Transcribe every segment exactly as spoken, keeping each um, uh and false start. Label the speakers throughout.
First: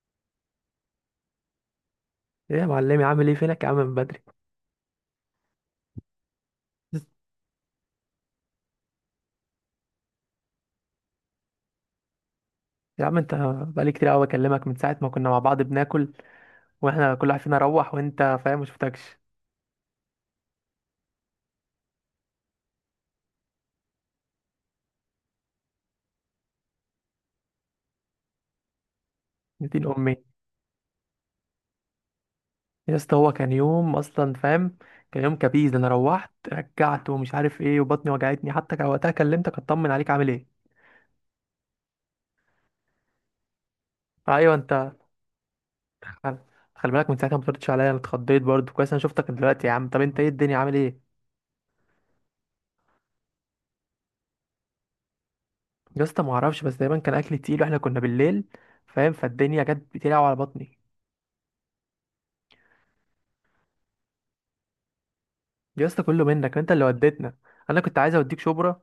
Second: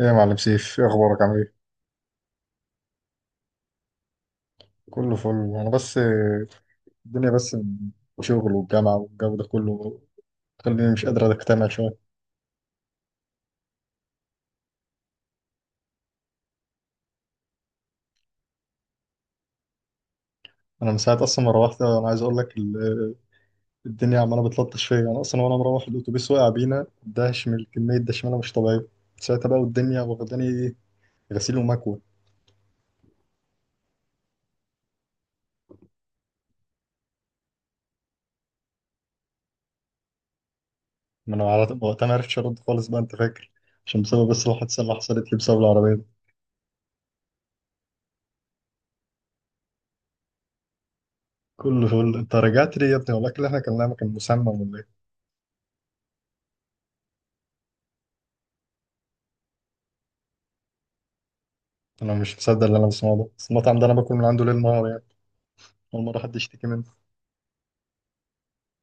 Speaker 1: ايه يا معلم سيف، ايه اخبارك؟ عامل ايه؟
Speaker 2: ايه يا معلمي، عامل ايه؟ فينك يا عم من بدري؟
Speaker 1: كله فل. انا بس آه، الدنيا بس، شغل والجامعه والجو ده كله خليني مش قادر اجتمع شويه.
Speaker 2: يا عم انت بقالي كتير قوي بكلمك من ساعه ما كنا مع بعض بناكل، واحنا كل واحد فينا روح، وانت فاهم ما شفتكش.
Speaker 1: انا من ساعه اصلا ما روحت. انا عايز اقول لك ال- الدنيا عماله بتلطش فيا انا اصلا. وانا مروح الاتوبيس وقع بينا دهش من كميه دشمله مش طبيعيه. ساعتها بقى
Speaker 2: نتين
Speaker 1: والدنيا
Speaker 2: امي.
Speaker 1: واخداني ايه، غسيل ومكوى.
Speaker 2: يا اسطى هو كان يوم اصلا، فاهم؟ كان يوم كبيز، انا روحت رجعت ومش عارف ايه، وبطني وجعتني، حتى كان وقتها كلمتك اطمن عليك عامل ايه.
Speaker 1: ما انا على- وقتها ما عرفتش ارد خالص بقى، انت فاكر؟ عشان بسبب بس
Speaker 2: ايوه
Speaker 1: الحادثه
Speaker 2: انت،
Speaker 1: اللي حصلت لي بسبب العربيه دي.
Speaker 2: خل... خلي بالك من ساعتها ما بتردش عليا، انا اتخضيت برضه كويس. انا شفتك دلوقتي يا عم، طب انت ايه الدنيا عامل ايه؟
Speaker 1: كله فل. انت رجعت ليه يا ابني؟ ولا الاكل اللي احنا كلناه ما كان مسمم ولا ايه؟
Speaker 2: يا اسطى ما اعرفش، بس دايما كان اكل تقيل، واحنا كنا بالليل فاهم، فالدنيا جت بتلعب على بطني.
Speaker 1: انا مش مصدق اللي انا بسمعه ده، بس المطعم ده انا باكل من عنده ليل نهار يعني.
Speaker 2: يا
Speaker 1: اول
Speaker 2: اسطى
Speaker 1: مره
Speaker 2: كله
Speaker 1: حد
Speaker 2: منك
Speaker 1: يشتكي
Speaker 2: انت
Speaker 1: منه.
Speaker 2: اللي وديتنا. انا كنت عايز اوديك شبرا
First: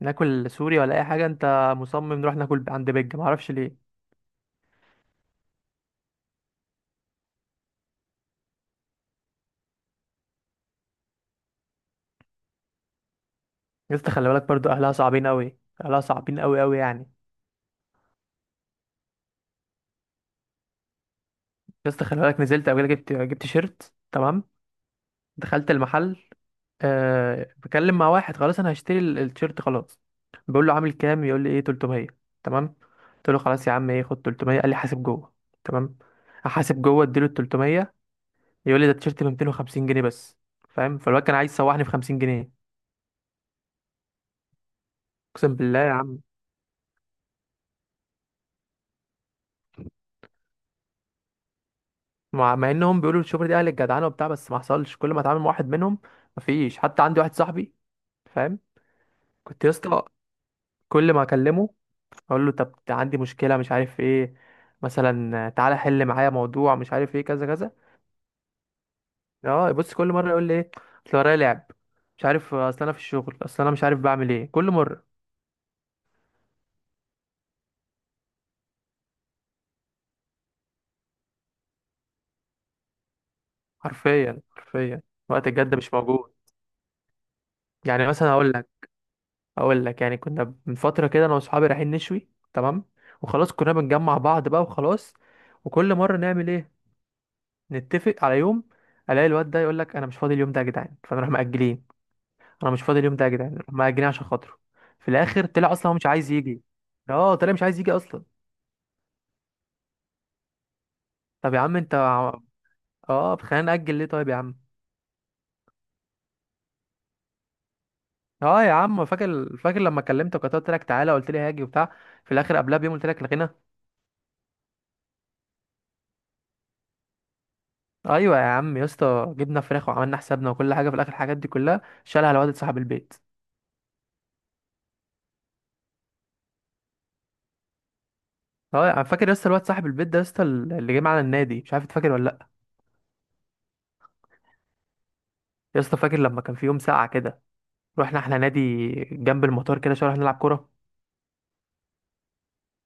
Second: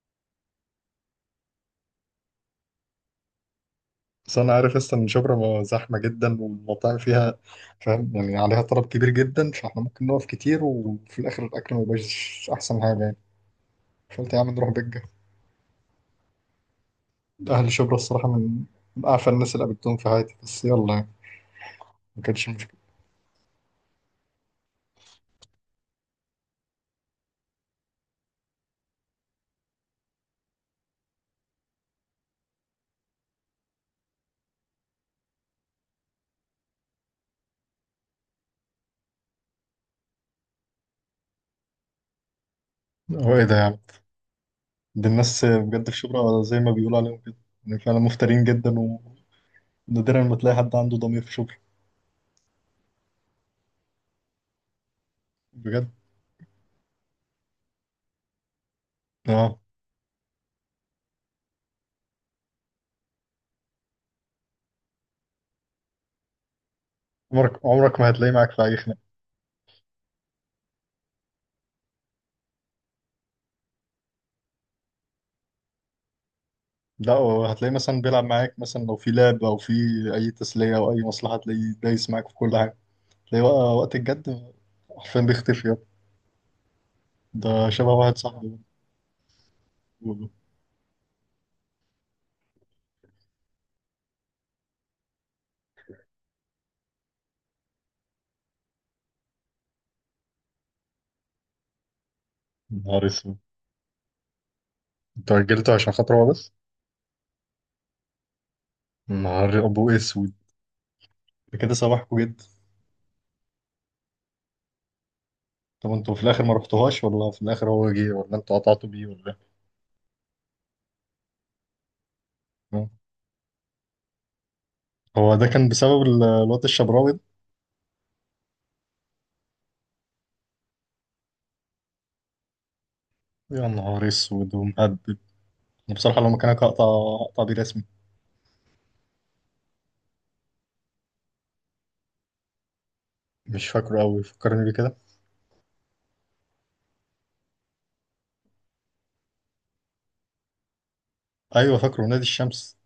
Speaker 2: ناكل سوري ولا اي حاجه، انت مصمم نروح ناكل عند بيج معرفش ليه.
Speaker 1: بس انا عارف لسه ان شبرا ما- زحمه جدا والمطاعم فيها، فاهم يعني؟ عليها طلب كبير جدا، فاحنا ممكن نقف كتير وفي الاخر الاكل ما يبقاش احسن حاجه يعني.
Speaker 2: يا اسطى خلي
Speaker 1: فقلت يا
Speaker 2: بالك
Speaker 1: عم
Speaker 2: برضو
Speaker 1: نروح
Speaker 2: اهلها
Speaker 1: بجه.
Speaker 2: صعبين قوي، اهلها صعبين قوي قوي يعني.
Speaker 1: اهل شبرا الصراحه، من من اعفى الناس اللي قابلتهم في حياتي، بس يلا يعني.
Speaker 2: يا اسطى خلي
Speaker 1: ما
Speaker 2: بالك،
Speaker 1: كانتش
Speaker 2: نزلت
Speaker 1: مشكله.
Speaker 2: قبل كده جبت جبت شيرت، تمام؟ دخلت المحل، أه بكلم مع واحد، خلاص انا هشتري ال- التيشيرت خلاص. بقول له عامل كام، يقول لي ايه تلتمية. تمام. قلت له خلاص يا عم، ايه خد تلتمية. قال لي حاسب جوه. تمام. احاسب جوه، اديله ال تلتمية، يقول لي ده التيشيرت ب مائتين وخمسين جنيه بس. فاهم؟ فالواد كان عايز يسوحني في خمسين جنيه.
Speaker 1: هو ايه ده يعني؟ دي الناس
Speaker 2: اقسم بالله
Speaker 1: بجد
Speaker 2: يا
Speaker 1: في
Speaker 2: عم،
Speaker 1: شبرا زي ما بيقولوا عليهم كده. يعني فعلا مفترين جدا، ونادرا ما تلاقي حد عنده ضمير في شبرا،
Speaker 2: مع, مع انهم بيقولوا الشوبر دي اهل الجدعنه وبتاع، بس ما حصلش. كل ما اتعامل مع واحد
Speaker 1: بجد.
Speaker 2: منهم، مفيش حتى عندي واحد صاحبي فاهم.
Speaker 1: اه.
Speaker 2: كنت يا اسطى كل ما اكلمه اقول له طب عندي مشكله مش عارف ايه، مثلا تعالى حل معايا موضوع مش عارف ايه كذا
Speaker 1: عمرك
Speaker 2: كذا.
Speaker 1: عمرك ما هتلاقيه معاك في اي خناقه.
Speaker 2: اه بص، كل مره يقول لي ايه، اصل ورايا لعب، مش عارف اصل انا في الشغل، اصل انا مش عارف بعمل ايه كل مره.
Speaker 1: لا، هو هتلاقيه مثلا بيلعب معاك، مثلا لو في لعب او في اي تسليه او اي مصلحه تلاقيه دايس معاك في كل حاجه، تلاقيه بقى وقت
Speaker 2: حرفيا
Speaker 1: الجد
Speaker 2: حرفيا،
Speaker 1: حرفيا
Speaker 2: وقت
Speaker 1: بيختفي
Speaker 2: الجد
Speaker 1: يابا.
Speaker 2: مش موجود.
Speaker 1: ده شبه
Speaker 2: يعني
Speaker 1: واحد
Speaker 2: مثلا هقول
Speaker 1: صاحبي.
Speaker 2: لك، اقول لك، يعني كنا من فتره كده انا واصحابي رايحين نشوي، تمام؟ وخلاص كنا بنجمع بعض بقى، وخلاص. وكل مره نعمل ايه، نتفق على يوم، الاقي الواد ده يقول لك انا مش فاضي اليوم ده يا جدعان، فنروح مأجلين. انا مش فاضي
Speaker 1: نهار
Speaker 2: اليوم ده يا
Speaker 1: اسود.
Speaker 2: جدعان، نروح مأجلين عشان خاطره. في
Speaker 1: انتوا
Speaker 2: الاخر طلع
Speaker 1: اجلتوا
Speaker 2: اصلا
Speaker 1: عشان
Speaker 2: هو مش
Speaker 1: خاطر هو
Speaker 2: عايز
Speaker 1: بس؟
Speaker 2: يجي. اه طلع مش عايز يجي اصلا.
Speaker 1: نهار ابو اسود.
Speaker 2: طب
Speaker 1: ده
Speaker 2: يا
Speaker 1: كده
Speaker 2: عم انت
Speaker 1: صباحكوا
Speaker 2: ع-
Speaker 1: جدا.
Speaker 2: اه طب خلينا نأجل ليه طيب يا عم.
Speaker 1: طب انتوا في الاخر ما رحتوهاش، ولا في الاخر هو جه، ولا انتوا
Speaker 2: اه يا
Speaker 1: قطعتوا
Speaker 2: عم،
Speaker 1: بيه، ولا
Speaker 2: فاكر فاكر لما كلمتك وقتها قلت لك تعالى، قلت لي هاجي وبتاع، في الاخر قبلها
Speaker 1: إيه؟
Speaker 2: بيوم قلت لك لغينا.
Speaker 1: هو ده كان بسبب ال- الواد الشبراوي ده؟
Speaker 2: ايوه يا عم يا اسطى، جبنا فراخ وعملنا حسابنا وكل حاجه، في الاخر الحاجات دي كلها شالها الواد صاحب البيت.
Speaker 1: يا نهار اسود ومهبب. انا بصراحه لو مكانك هقطع هقطع بيه رسمي.
Speaker 2: اه انا فاكر يا اسطى الواد صاحب البيت ده يا اسطى اللي جه معانا النادي، مش عارف تفاكر ولا لا.
Speaker 1: مش فاكره قوي، فكرني بيه كده.
Speaker 2: يا اسطى فاكر لما كان في يوم ساقعه كده، رحنا احنا نادي جنب المطار كده شويه، رحنا نلعب كوره.
Speaker 1: ايوه، فاكره نادي الشمس.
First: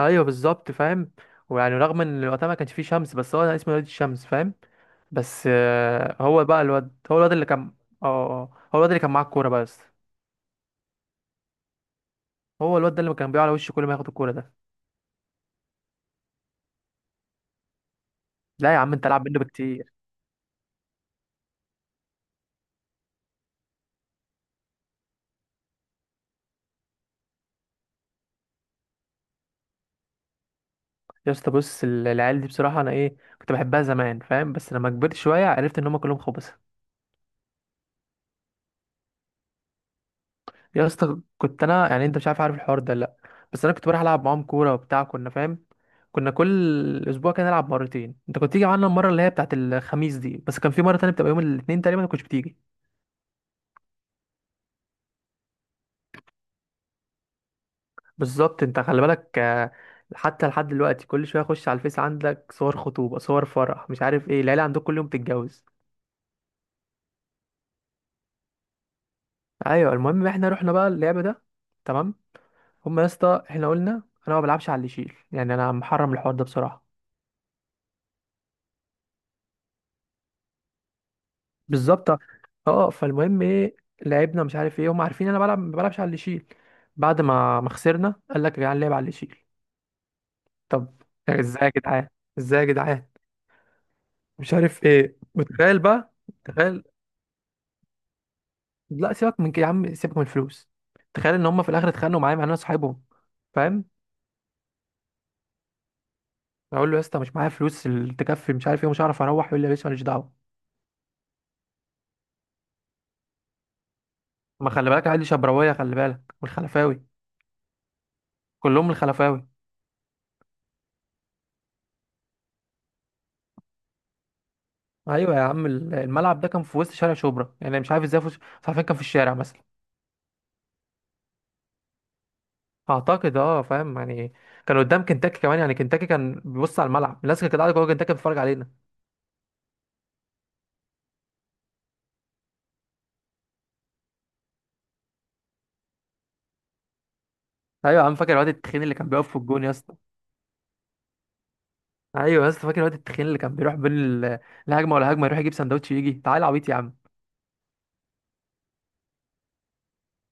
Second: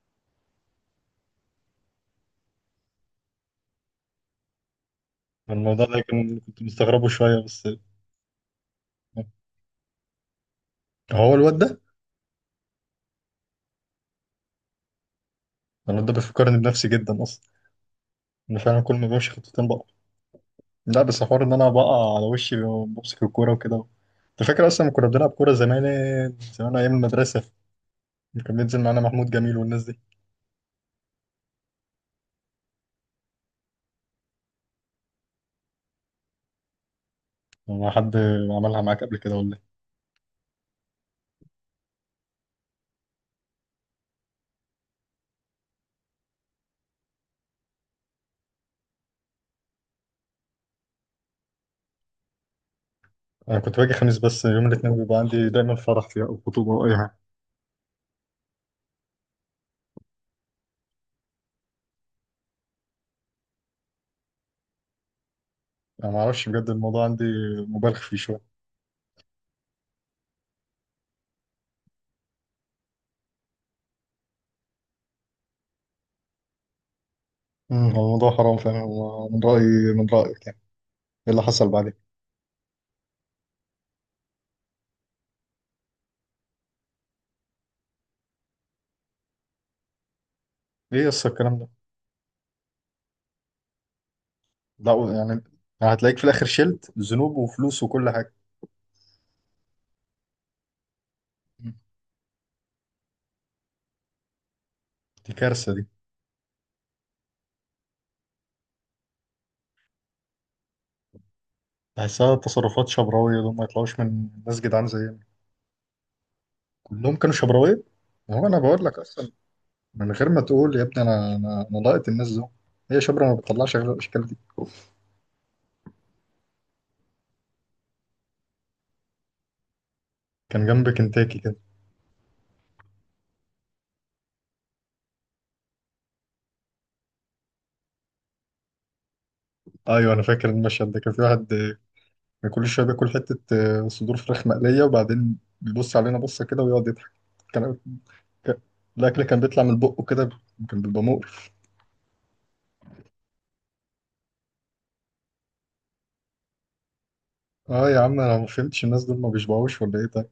Speaker 2: ايوه بالظبط، فاهم؟ ويعني رغم ان وقتها ما كانش فيه شمس، بس هو اسمه نادي الشمس فاهم. بس
Speaker 1: الموضوع ده
Speaker 2: آه،
Speaker 1: كان
Speaker 2: هو بقى
Speaker 1: كنت
Speaker 2: الواد،
Speaker 1: مستغربه
Speaker 2: هو الواد
Speaker 1: شوية
Speaker 2: اللي
Speaker 1: بس.
Speaker 2: كان. اه آه، اه، هو الواد اللي كان معاه الكوره بقى يا اسطى.
Speaker 1: هو الواد ده.
Speaker 2: هو الواد ده اللي كان بيقع على وشه كل ما ياخد الكوره ده.
Speaker 1: الواد ده بيفكرني بنفسي جدا أصلا. أنا
Speaker 2: لا يا
Speaker 1: فعلا
Speaker 2: عم
Speaker 1: كل ما
Speaker 2: انت العب
Speaker 1: بمشي
Speaker 2: منه
Speaker 1: خطوتين بقع.
Speaker 2: بكتير.
Speaker 1: لا بس حوار إن أنا بقع على وشي، بمسك الكورة وكده. أنت فاكر أصلا لما كنا بنلعب كورة زمان؟ زمان أيام المدرسة كان بينزل معانا محمود جميل والناس دي.
Speaker 2: يا اسطى بص، ال- العيال دي بصراحه انا ايه كنت بحبها زمان فاهم، بس لما كبرت شويه عرفت ان هم كلهم خبص.
Speaker 1: ما حد عملها معاك قبل كده ولا إيه؟
Speaker 2: يا اسطى كنت انا يعني، انت مش عارف عارف الحوار ده لا، بس انا كنت بروح العب معاهم كوره وبتاع، كنا فاهم. كنا كل اسبوع كده نلعب مرتين، انت كنت تيجي معانا المره اللي هي بتاعت الخميس دي، بس كان في مره تانية بتبقى يوم الاثنين تقريبا ما كنتش بتيجي.
Speaker 1: أنا كنت باجي خميس بس. يوم الاثنين بيبقى عندي دايما فرح فيها أو خطوبة أو أي حاجة.
Speaker 2: بالظبط. انت خلي بالك آه، حتى لحد دلوقتي كل شويه اخش على الفيس، عندك صور خطوبه، صور فرح، مش عارف ايه. العيله عندك كل يوم بتتجوز.
Speaker 1: أنا معرفش، بجد الموضوع عندي مبالغ فيه شوية.
Speaker 2: ايوه المهم احنا رحنا بقى اللعبه ده، تمام؟ هما يا اسطى احنا قلنا، انا ما بلعبش على اللي يشيل، يعني انا محرم الحوار ده بصراحه.
Speaker 1: أمم، هو الموضوع حرام فعلا، هو من رأيي، من رأيك يعني. إيه اللي حصل بعدين؟
Speaker 2: بالظبط. اه فالمهم ايه، لعبنا مش عارف ايه، هما عارفين انا بلعب ما بلعبش على اللي يشيل. بعد ما ما خسرنا قال لك يا جدعان، لعب على اللي يشيل. طب
Speaker 1: ايه يس الكلام
Speaker 2: ازاي
Speaker 1: ده؟
Speaker 2: يا جدعان، ازاي يا جدعان، مش عارف
Speaker 1: لا
Speaker 2: ايه.
Speaker 1: يعني
Speaker 2: وتخيل بقى،
Speaker 1: هتلاقيك في الاخر
Speaker 2: تخيل.
Speaker 1: شلت ذنوب وفلوس وكل حاجه.
Speaker 2: لا سيبك من كده يا عم، سيبك من الفلوس، تخيل ان هما في
Speaker 1: مم.
Speaker 2: الاخر اتخانقوا معايا مع ان انا صاحبهم فاهم.
Speaker 1: دي كارثه دي.
Speaker 2: اقول له يا اسطى مش معايا فلوس اللي تكفي مش عارف ايه، مش هعرف اروح، يقول لي يا باشا ماليش دعوه.
Speaker 1: بحسها تصرفات شبراويه، دول ما يطلعوش من ناس
Speaker 2: ما
Speaker 1: جدعان
Speaker 2: خلي بالك
Speaker 1: زينا.
Speaker 2: عادي شبراويه، خلي بالك والخلفاوي.
Speaker 1: كلهم كانوا شبراويه. هو انا بقول
Speaker 2: كلهم
Speaker 1: لك اصلا،
Speaker 2: الخلفاوي.
Speaker 1: من غير ما تقول يا ابني، انا انا انا لقيت الناس دول. هي شبرا ما بتطلعش غير الاشكال دي.
Speaker 2: ايوه يا عم، ال- الملعب ده كان في وسط شارع شبرا يعني، مش عارف ازاي، في وسط- مش عارفين، كان في الشارع مثلا.
Speaker 1: كان جنب كنتاكي كده.
Speaker 2: اعتقد اه فاهم يعني، كان قدام كنتاكي كمان يعني، كنتاكي كان بيبص على الملعب، الناس كانت قاعده جوه كنتاكي بتتفرج علينا.
Speaker 1: ايوه انا فاكر المشهد ده. كان في واحد آه، كل شويه بياكل حته آه، صدور فراخ مقليه وبعدين بيبص علينا بصه كده ويقعد يضحك. كان
Speaker 2: ايوه يا عم فاكر الواد
Speaker 1: كان-
Speaker 2: التخين اللي كان
Speaker 1: الاكل
Speaker 2: بيقف في
Speaker 1: كان بيطلع
Speaker 2: الجون يا
Speaker 1: من
Speaker 2: اسطى.
Speaker 1: بقه كده، كان بيبقى مقرف.
Speaker 2: ايوه يا اسطى فاكر الواد التخين اللي كان بيروح بين ال- الهجمه والهجمه يروح يجيب سندوتش، يجي تعال عبيط يا عم.
Speaker 1: اه يا عم انا ما فهمتش، الناس دول ما بيشبعوش ولا ايه ده؟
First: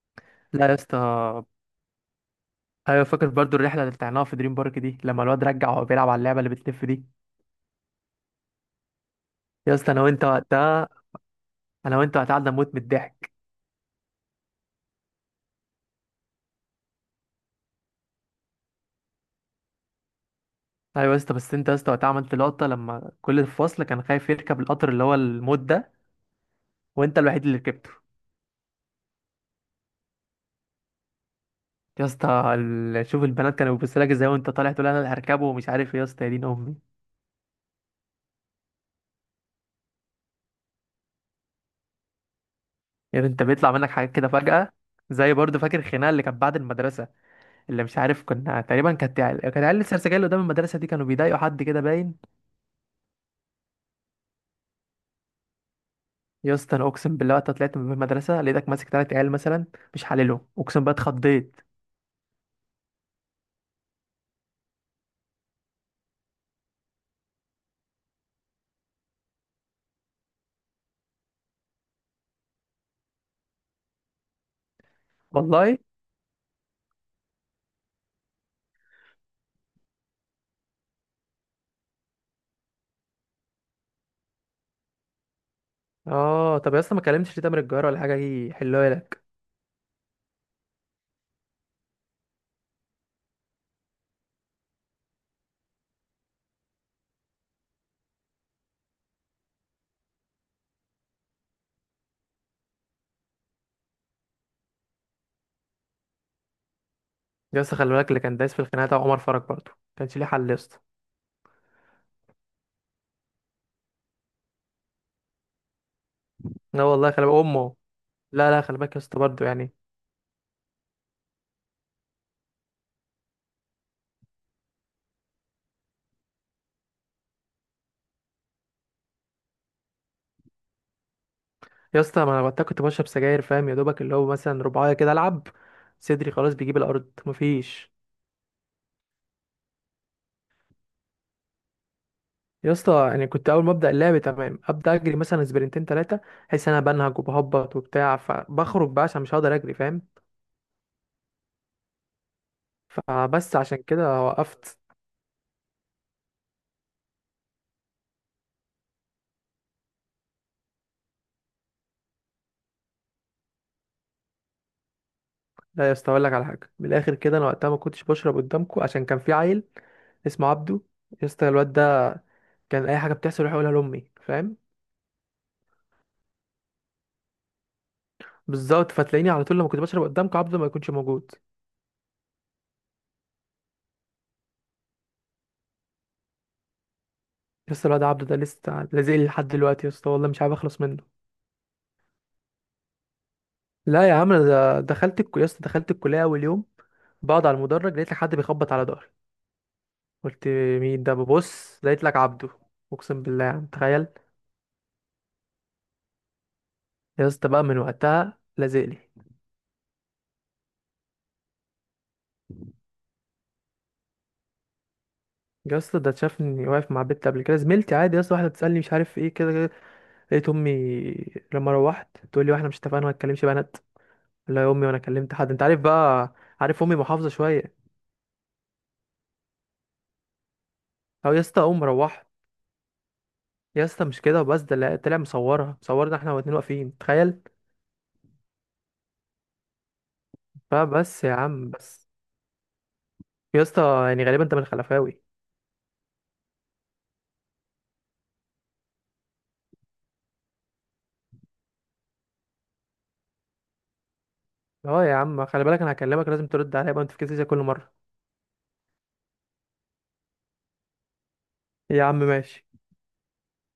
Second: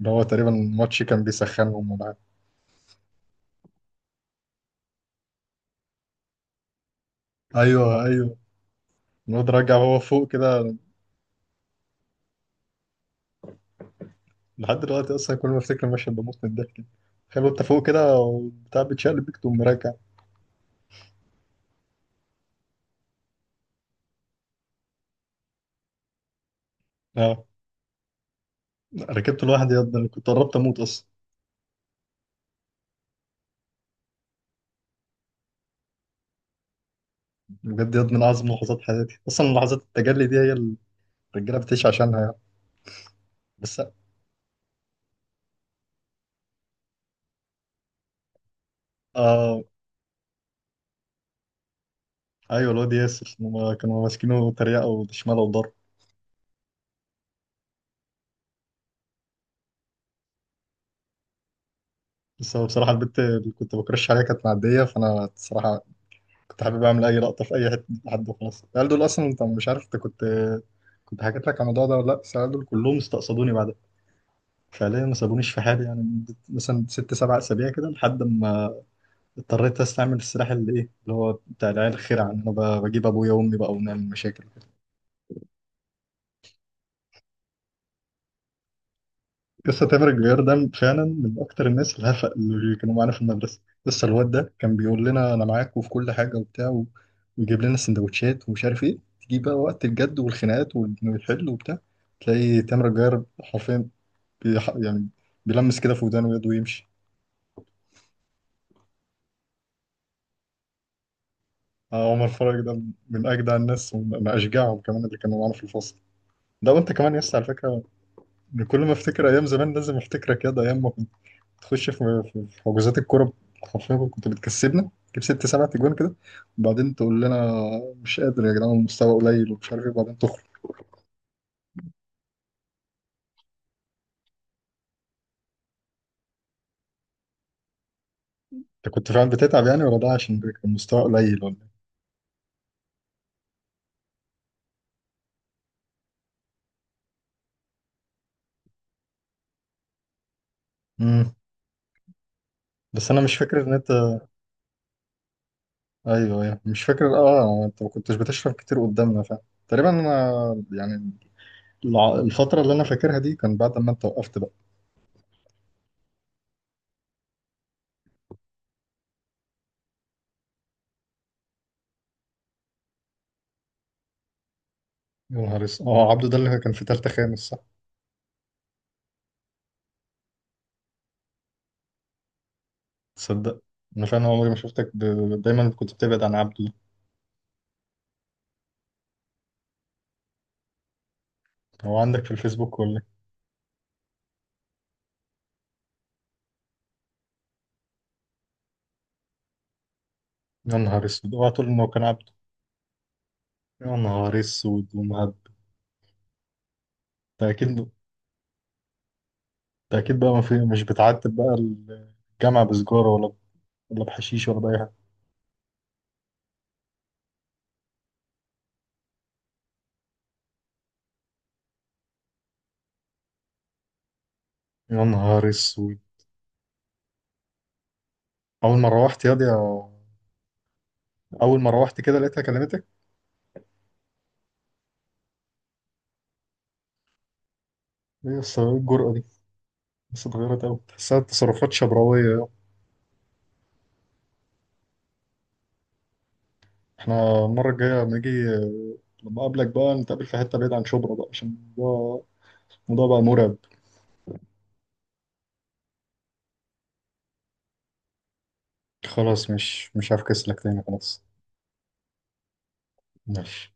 Speaker 1: ده هو تقريبا
Speaker 2: لا يا اسطى.
Speaker 1: الماتش كان بيسخنهم ولا حاجة.
Speaker 2: ايوه فاكر برضو الرحله اللي طلعناها في دريم بارك دي، لما الواد رجع وهو بيلعب على اللعبه اللي بتلف دي.
Speaker 1: ايوه ايوه، الواد
Speaker 2: يا
Speaker 1: راجع
Speaker 2: اسطى
Speaker 1: وهو
Speaker 2: انا وانت
Speaker 1: فوق كده.
Speaker 2: وقتها، انا وانت وقتها قعدنا نموت من الضحك.
Speaker 1: لحد دلوقتي اصلا كل ما افتكر المشهد بموت من الضحك. تخيل انت فوق كده وبتاع بتشقلب بيك تقوم راجع.
Speaker 2: ايوه يا اسطى، بس انت يا اسطى وقتها عملت لقطه لما كل الفصل كان خايف يركب القطر اللي هو الموت ده، وانت الوحيد
Speaker 1: اه.
Speaker 2: اللي ركبته.
Speaker 1: ركبت لوحدي يا ابني، انا كنت قربت اموت اصلا.
Speaker 2: يا اسطى، ال- شوف البنات كانوا بيبصوا لك ازاي وانت طالع تقول انا اللي هركبه ومش عارف ايه يا اسطى، يا دين امي.
Speaker 1: بجد يا ابني من اعظم لحظات حياتي اصلا، لحظات التجلي دي هي اللي الرجاله بتعيش عشانها يعني.
Speaker 2: يعني انت بيطلع
Speaker 1: بس.
Speaker 2: منك حاجات كده فجاه. زي برضه فاكر الخناقه اللي كانت بعد المدرسه، اللي مش عارف، كنا تقريبا كانت عيال- كانت
Speaker 1: اه
Speaker 2: عيال السرسجيه اللي قدام المدرسه دي كانوا بيضايقوا حد كده باين.
Speaker 1: ايوه الواد ياسر هما كانوا ماسكينه تريقه وشماله وضرب.
Speaker 2: يا اسطى انا اقسم بالله وقت طلعت من المدرسه لقيتك ماسك تلات عيال مثلا، مش حللهم اقسم بقى، اتخضيت
Speaker 1: بس هو بصراحه البنت اللي كنت بكرش عليها كانت معديه، فانا الصراحه كنت حابب اعمل اي لقطه في اي حته، لحد خلاص. العيال دول اصلا، انت مش عارف، انت كنت، كنت حكيت لك على الموضوع ده ولا لا، بس العيال دول كلهم استقصدوني بعدها، فعليا ما سابونيش في
Speaker 2: والله.
Speaker 1: حالي يعني مدة مثلا ست سبع اسابيع كده، لحد ما اضطريت استعمل السلاح اللي ايه، اللي هو بتاع العيال الخير، عن انا ب- بجيب ابويا وامي بقى ونعمل مشاكل.
Speaker 2: اه طب يا اسطى ما كلمتش ليه تامر الجار ولا حاجه يحلوها لك؟
Speaker 1: قصة تامر الجوير ده فعلا من أكتر الناس الهفق اللي كانوا معانا في المدرسة. لسه الواد ده كان بيقول لنا أنا معاك وفي كل حاجة وبتاع و- ويجيب لنا سندوتشات ومش عارف إيه، تيجي بقى وقت الجد والخناقات والحل وبتاع تلاقي تامر الجوير حرفيا بيح... يعني بيلمس كده في ودانه ويده ويمشي.
Speaker 2: يا اسطى خلي بالك اللي كان دايس في الخناقه ده عمر فرج، برضه كانش ليه حل يا اسطى.
Speaker 1: آه، عمر فرج ده من أجدع الناس ومن أشجعهم كمان اللي كانوا معانا في الفصل، ده
Speaker 2: لا
Speaker 1: وأنت
Speaker 2: والله
Speaker 1: كمان
Speaker 2: خلي
Speaker 1: يس
Speaker 2: بالك
Speaker 1: على
Speaker 2: امه،
Speaker 1: فكرة.
Speaker 2: لا لا
Speaker 1: إن
Speaker 2: خلي
Speaker 1: كل ما
Speaker 2: بالك يا اسطى
Speaker 1: أفتكر
Speaker 2: برضه
Speaker 1: أيام زمان
Speaker 2: يعني.
Speaker 1: لازم أفتكرك، يا ده أيام ما تخش في في- في- حجوزات الكوره حرفيا كنت بتكسبنا، تجيب ست سبع تجوان كده، وبعدين تقول لنا مش قادر يا جدعان، المستوى قليل ومش عارف ايه، وبعدين تخرج.
Speaker 2: يا اسطى ما انا وقتها كنت بشرب سجاير فاهم، يا دوبك اللي هو مثلا رباعيه كده العب، صدري خلاص بيجيب الارض، مفيش.
Speaker 1: انت كنت فعلا بتتعب يعني، ولا ده عشان كان المستوى قليل ولا إيه؟
Speaker 2: يا اسطى يعني كنت اول ما ابدا اللعب تمام، ابدا اجري مثلا سبرنتين ثلاثه، احس إن انا بنهج وبهبط وبتاع، فبخرج بقى عشان مش هقدر اجري فاهم.
Speaker 1: امم. بس انا مش
Speaker 2: فبس
Speaker 1: فاكر ان
Speaker 2: عشان
Speaker 1: انت،
Speaker 2: كده وقفت.
Speaker 1: ايوه ايوه مش فاكر، اه انت ما كنتش بتشرب كتير قدامنا فعلا. تقريبا انا، يعني الع- الفتره اللي انا فاكرها دي كان بعد ما انت وقفت بقى.
Speaker 2: لا يا اسطى، اقول لك على حاجه من الاخر كده، انا وقتها ما كنتش بشرب قدامكم عشان كان في عيل اسمه عبده. يا اسطى الواد ده كان اي حاجه بتحصل يروح يقولها لامي فاهم.
Speaker 1: يا نهار اسود، اه عبده ده اللي كان في تالتة خامس، صح؟
Speaker 2: بالظبط. فتلاقيني على طول لما كنت بشرب قدامك عبده ما يكونش موجود.
Speaker 1: تصدق، انا فعلا عمري ما شفتك ب... دايما كنت بتبعد عن عبده.
Speaker 2: لسه الواد عبده ده لسه لازق لي لحد دلوقتي يا اسطى، والله مش عارف اخلص منه.
Speaker 1: هو عندك في الفيسبوك ولا؟
Speaker 2: لا يا عم، انا ده- دخلت الكو... يا اسطى دخلت الكليه اول يوم، بقعد على المدرج لقيت لك حد بيخبط على ظهري، قلت
Speaker 1: يا
Speaker 2: مين
Speaker 1: نهار
Speaker 2: ده،
Speaker 1: اسود، اوعى تقول
Speaker 2: ببص
Speaker 1: انه كان
Speaker 2: لقيت لك
Speaker 1: عبده.
Speaker 2: عبده. اقسم بالله يا عم
Speaker 1: يا
Speaker 2: تخيل.
Speaker 1: نهار اسود ومهب.
Speaker 2: يا اسطى
Speaker 1: ده
Speaker 2: بقى من
Speaker 1: اكيد،
Speaker 2: وقتها لازق لي.
Speaker 1: ده اكيد بقى. ما في، مش بتعتب بقى الجامعه بسجاره ولا، ولا بحشيش ولا باي حاجه؟
Speaker 2: يا اسطى ده شافني واقف مع بنت قبل كده زميلتي، عادي يا اسطى، واحده بتسالني مش عارف ايه كده كده، لقيت امي لما روحت تقول لي واحنا مش اتفقنا ما تكلمش بنات. لا يا امي وانا
Speaker 1: يا
Speaker 2: كلمت
Speaker 1: نهار
Speaker 2: حد، انت عارف
Speaker 1: اسود.
Speaker 2: بقى، عارف امي محافظه شويه.
Speaker 1: اول ما روحت ياض يا،
Speaker 2: او يا
Speaker 1: اول
Speaker 2: اسطى
Speaker 1: ما
Speaker 2: قوم
Speaker 1: روحت كده
Speaker 2: روح.
Speaker 1: لقيتها كلمتك.
Speaker 2: يا اسطى مش كده وبس، ده لا- طلع مصورها، مصورنا احنا واتنين واقفين، تخيل.
Speaker 1: ايه يا اسطى، ايه الجرأه دي؟ بس اتغيرت قوي، تحسها
Speaker 2: فبس يا عم
Speaker 1: تصرفات
Speaker 2: بس.
Speaker 1: شبراويه.
Speaker 2: يا اسطى يعني غالبا انت من الخلفاوي.
Speaker 1: احنا المره الجايه لما اجي، لما اقابلك بقى، نتقابل في حته بعيد عن شبرا بقى، عشان الموضوع، الموضوع بقى مرعب.
Speaker 2: اه يا عم خلي بالك، انا هكلمك لازم ترد عليا بقى، ما تفكسش زي كل مره.
Speaker 1: خلاص مش مش هفكس لك تاني، خلاص.
Speaker 2: يا عم ماشي.
Speaker 1: ماشي.